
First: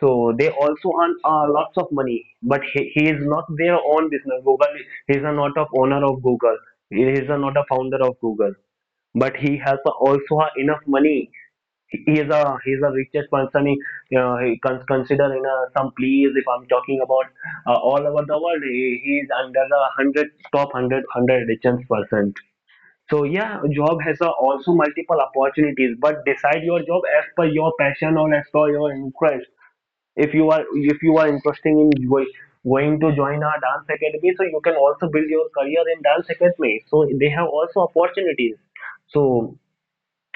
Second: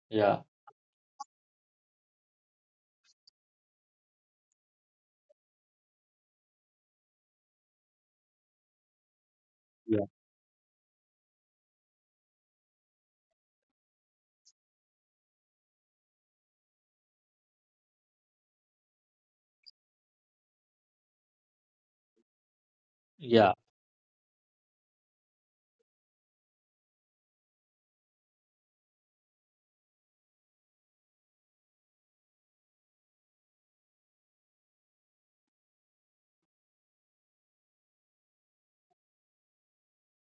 Speaker 1: So
Speaker 2: Yeah.
Speaker 1: they also earn lots of money, but he is not their own business Google. He is a not of owner of Google. He is a not a founder of Google, but he has
Speaker 2: Yeah.
Speaker 1: also a enough money. He is a richest person. You know, he consider in some place. If I'm talking about all over the world, he is under the 100 top hundred richest percent. So yeah, job has also multiple opportunities, but decide your job as per your passion or as per your interest. If you are interested in going to join a dance academy, so you can also build your career in dance academy, so they have also opportunities. So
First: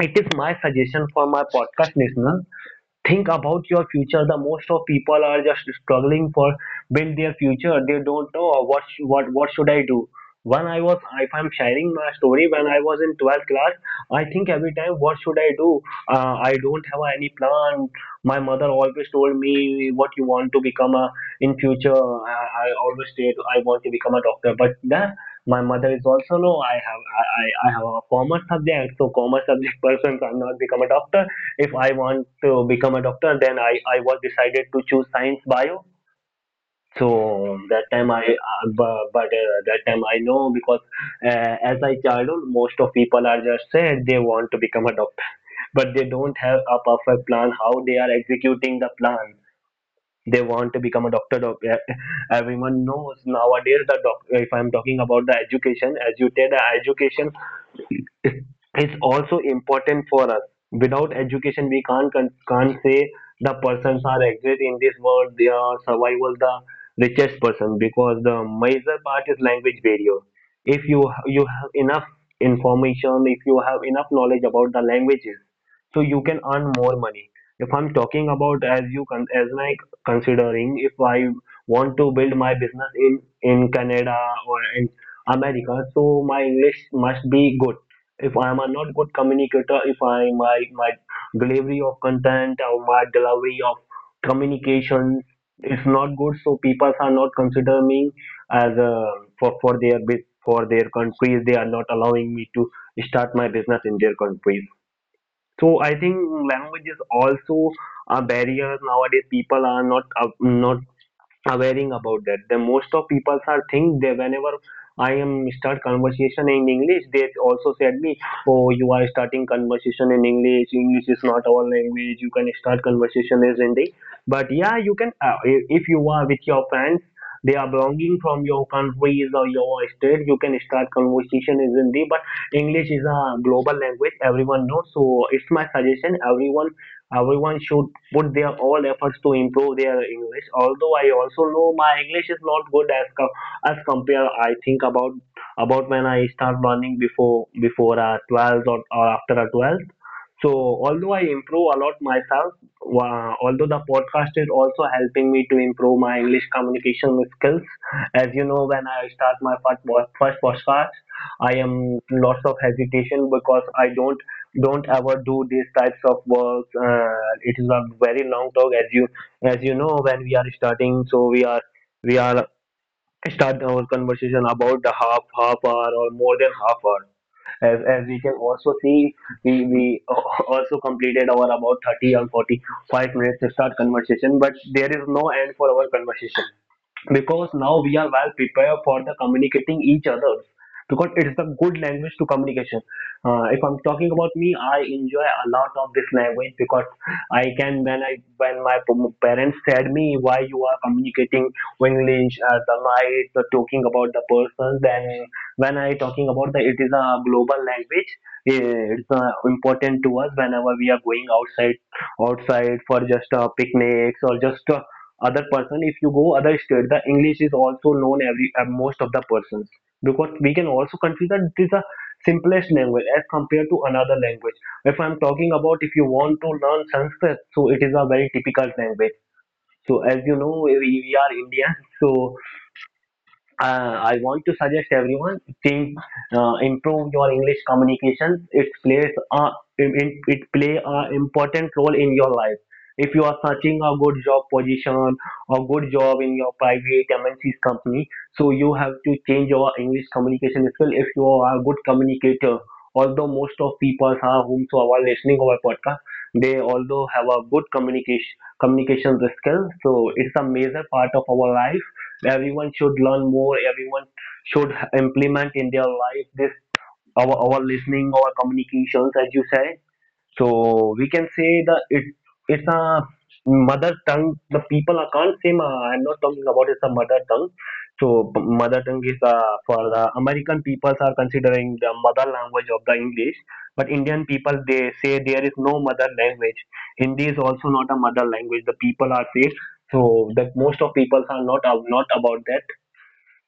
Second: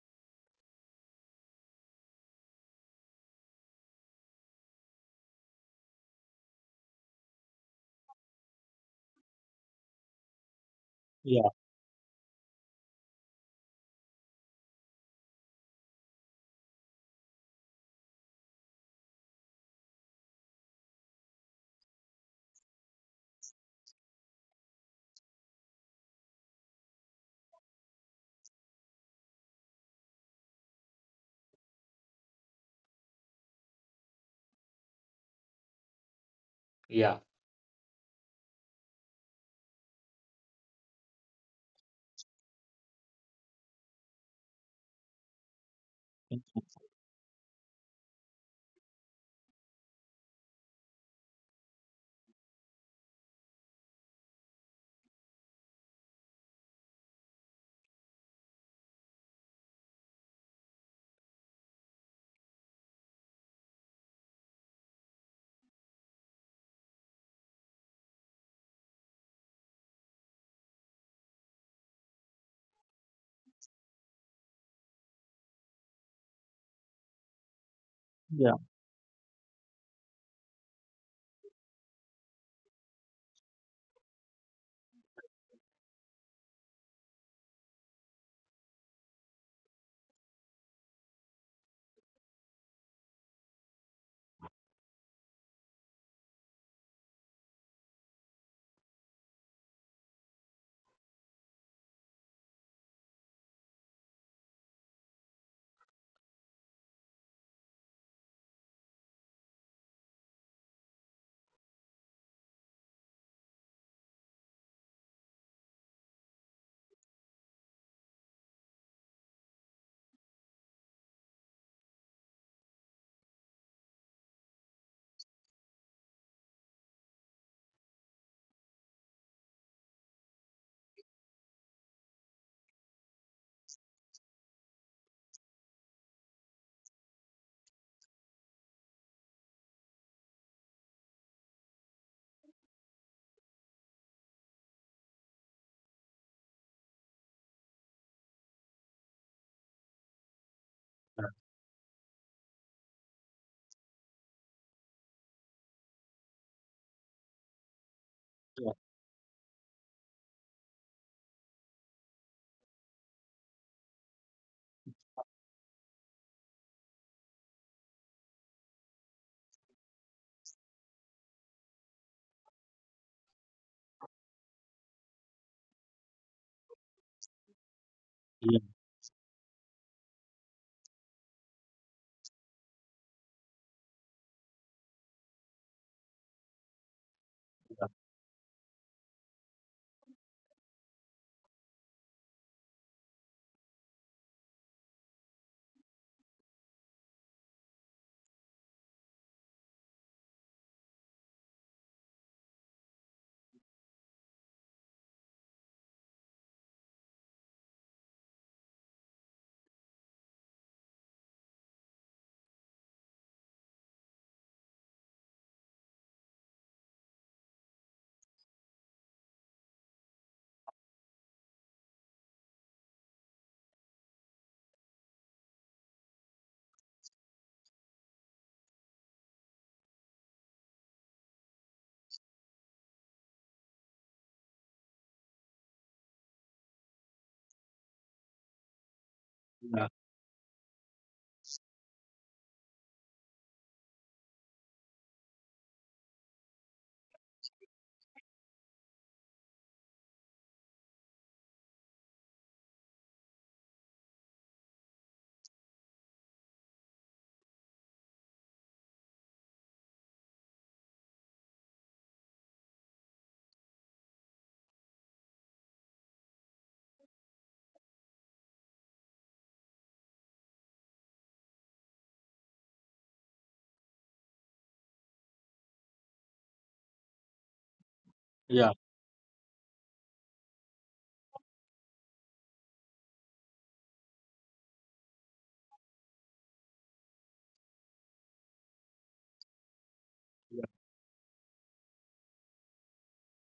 Speaker 1: it is my suggestion for my podcast listener. Think about your future. The most of people are just struggling for build their future. They don't know what what should I do. When I was, if I'm
Speaker 2: Yeah.
Speaker 1: sharing my story, when I was in 12th class, I think every time what should I do. I don't have any plan. My mother always told me what you want to become a in future. I always said I want to become a doctor, but then my mother is also no, I have I have a commerce subject. So commerce subject person cannot become a doctor. If I want to become a doctor, then I was decided to choose science bio.
Speaker 2: Yeah.
Speaker 1: So that time I bu- but that time I know because as I childhood, most of people are just said they want to become a doctor, but they don't have a perfect plan how they are executing the plan. They want to become a doctor. Everyone knows nowadays the doc. If I'm talking about the education, as you said, the education is is also important for us. Without education, we can't can't say the persons are exist in this world. They are survival the richest person because the major part is language barrier. If you you have enough information, if you have enough knowledge about the languages, so you can earn more money. If I'm talking
Speaker 2: Yeah.
Speaker 1: about
Speaker 2: Yeah.
Speaker 1: as you as my considering, if I want to build my business in Canada or in America, so my English must be good. If I am a not good communicator, if I my my delivery of content or my delivery of communication is not good, so people are not considering me as a, for their for their countries. They are not allowing me to start my business in their countries. So I think language is also a barrier nowadays. People are not not awareing about that. The most of people are think they whenever I am start conversation in English, they also said me, oh, you are starting conversation in English. English is not our language. You can start conversation as Hindi. But yeah, you can if you are with your friends, they are belonging from your countries or your state, you can start conversation in Hindi. But English is a global language. Everyone knows. So it's my suggestion. Everyone should put their all efforts to improve their English. Although I also know my English is not good as as compare. I think about when I start learning before a 12th, or after a 12th. So although I improve a lot myself, although the podcast is also helping me to improve my English communication skills. As you know,
Speaker 2: Yeah.
Speaker 1: when I start my first podcast, I am lots of hesitation because I don't ever do these types of works. It is a very long talk. As you know, when we are starting, so we are start our conversation about the half hour or more than half hour. As we can
Speaker 2: Yeah.
Speaker 1: also see, we also completed our about 30 or 45 minutes to start conversation, but there is no end for our conversation because now we
Speaker 2: Yeah.
Speaker 1: are well prepared for the communicating each other, because it's a good language to communication. If I'm talking about me, I enjoy a lot of this language, because I can when I when my parents said me why you are communicating English. The night the talking about the person, then when I talking about the it is a global language. It's important to us whenever we are going outside for just picnics or just other person. If you go other state, the English is also known every most of the persons, because we can also consider it is a simplest language as compared to another language. If I'm talking about, if you want to learn Sanskrit, so it is a very typical language. So as you know, we are Indians. So I want to suggest everyone think, improve your English communication. It plays a it,
Speaker 2: Yeah.
Speaker 1: it it play a important role in your life. If you are searching a good job position or good job in your private MNC's company, so you have to change your English communication skill. If you are a good communicator, although most of people are whomsoever listening our podcast, they although have a good communication skill. So it's a major part of our life. Everyone should learn more. Everyone should implement in their life this our listening our communications, as you say. So we can say that it's a mother tongue. The people, I can't say ma, I'm not talking about it's a mother tongue. So mother
Speaker 2: Yeah.
Speaker 1: tongue is for the American peoples are considering the mother language of the English, but Indian people they say there is no mother language. Hindi is also not a mother language, the people are saying. So the most of people are not about that.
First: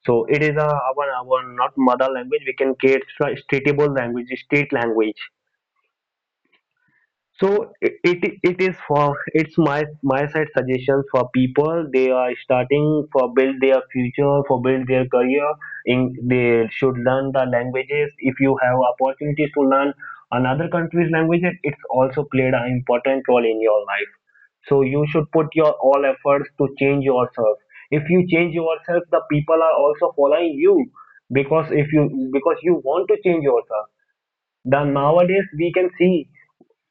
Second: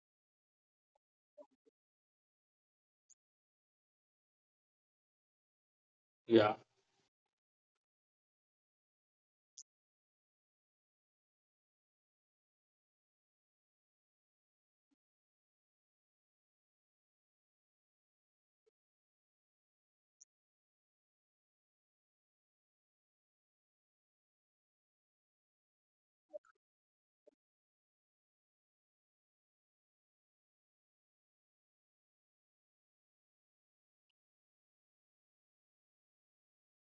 Speaker 1: So it is a, our not mother language. We can create a stateable language, state language.
Speaker 2: Yeah.
Speaker 1: So it is for it's my my side suggestions for people. They are starting for build their future, for build their career. In, they should learn the languages. If you have opportunities to learn another country's languages, it's also played an important role in your life. So you should put your all efforts to change yourself. If you change yourself, the people are also following you, because if you, because you want to change yourself. Then nowadays we can see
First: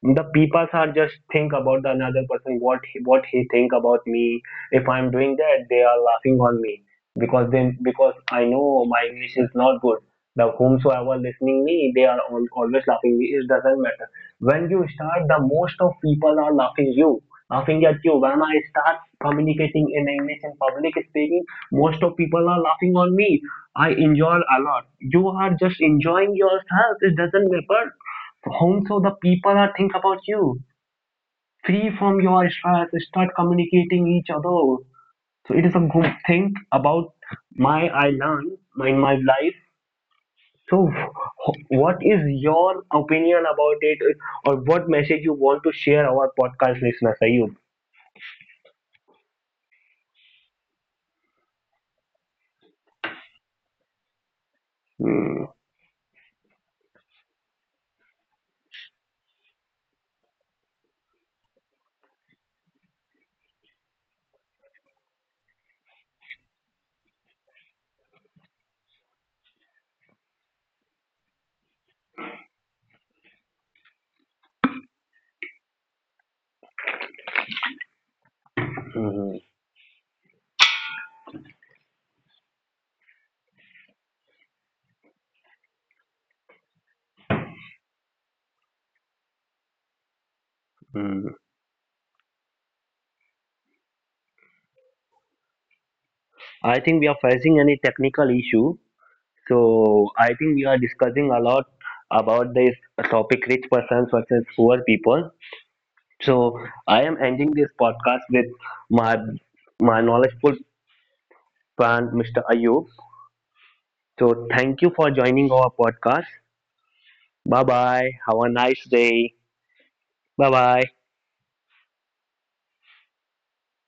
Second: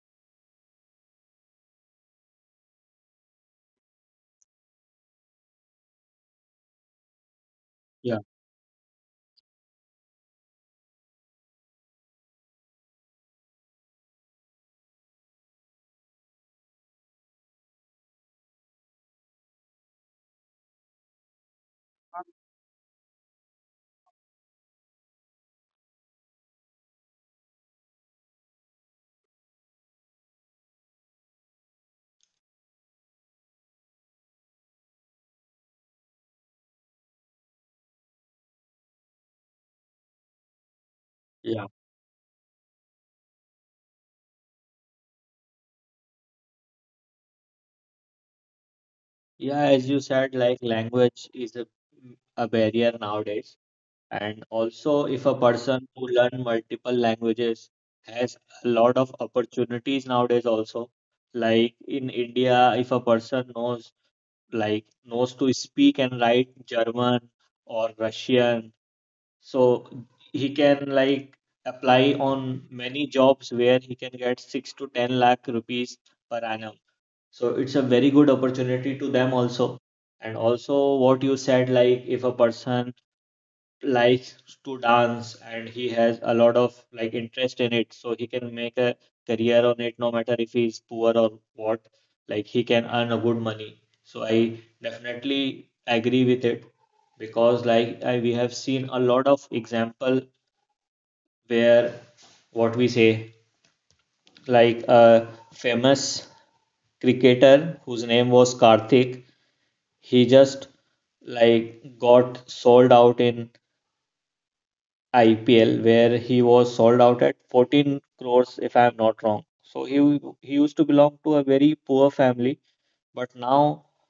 Speaker 1: the people are just think about the another person, what he think about me. If I'm doing that, they are laughing on me. Because then, because
Speaker 2: Yeah.
Speaker 1: I know my English is not good, the whomsoever listening me, they are always laughing me. It doesn't matter. When you start, the most of people are laughing you, laughing at you. When I start communicating in English, in public speaking, most of people are laughing on me. I enjoy a lot. You are just enjoying yourself. It doesn't matter home so the people are think about you. Free from your stress, start communicating each other. So it is a good thing about my I learned my life. So
Speaker 2: Yeah.
Speaker 1: what is your opinion about it, or what message you want to share our podcast listeners, Ayub?
Speaker 2: Yeah. As you said, like language is a, barrier nowadays. And also, if a
Speaker 1: Hmm,
Speaker 2: person who learn multiple languages has a lot of opportunities nowadays also. Like in India, if a person knows, like knows to speak and write German or Russian. So he can like apply on many jobs where he can get 6 to 10 lakh rupees per annum. So it's a very good opportunity to them
Speaker 1: hmm,
Speaker 2: also. And also what you said, like if a person likes to dance and he has a lot of like interest in it, so he can make a career on it no matter if he's poor
Speaker 1: hmm.
Speaker 2: or what. Like he can earn a good money, so I definitely agree with it.
Speaker 1: I think we are
Speaker 2: Because
Speaker 1: facing any
Speaker 2: like we
Speaker 1: technical
Speaker 2: have
Speaker 1: issue.
Speaker 2: seen a lot of
Speaker 1: So
Speaker 2: example
Speaker 1: I think we are discussing a lot
Speaker 2: where,
Speaker 1: about
Speaker 2: what
Speaker 1: this
Speaker 2: we say,
Speaker 1: topic, rich persons versus
Speaker 2: like
Speaker 1: poor
Speaker 2: a
Speaker 1: people.
Speaker 2: famous
Speaker 1: So I am ending this
Speaker 2: cricketer whose name
Speaker 1: podcast
Speaker 2: was
Speaker 1: with my
Speaker 2: Karthik.
Speaker 1: my
Speaker 2: He just
Speaker 1: knowledgeful
Speaker 2: like
Speaker 1: friend,
Speaker 2: got
Speaker 1: Mr.
Speaker 2: sold
Speaker 1: Ayub.
Speaker 2: out in
Speaker 1: So thank you for joining our
Speaker 2: IPL where
Speaker 1: podcast.
Speaker 2: he was sold out at
Speaker 1: Bye
Speaker 2: 14
Speaker 1: bye. Have
Speaker 2: crores,
Speaker 1: a
Speaker 2: if
Speaker 1: nice
Speaker 2: I'm not
Speaker 1: day.
Speaker 2: wrong. So he
Speaker 1: Bye
Speaker 2: used to
Speaker 1: bye.
Speaker 2: belong to a very poor family, but now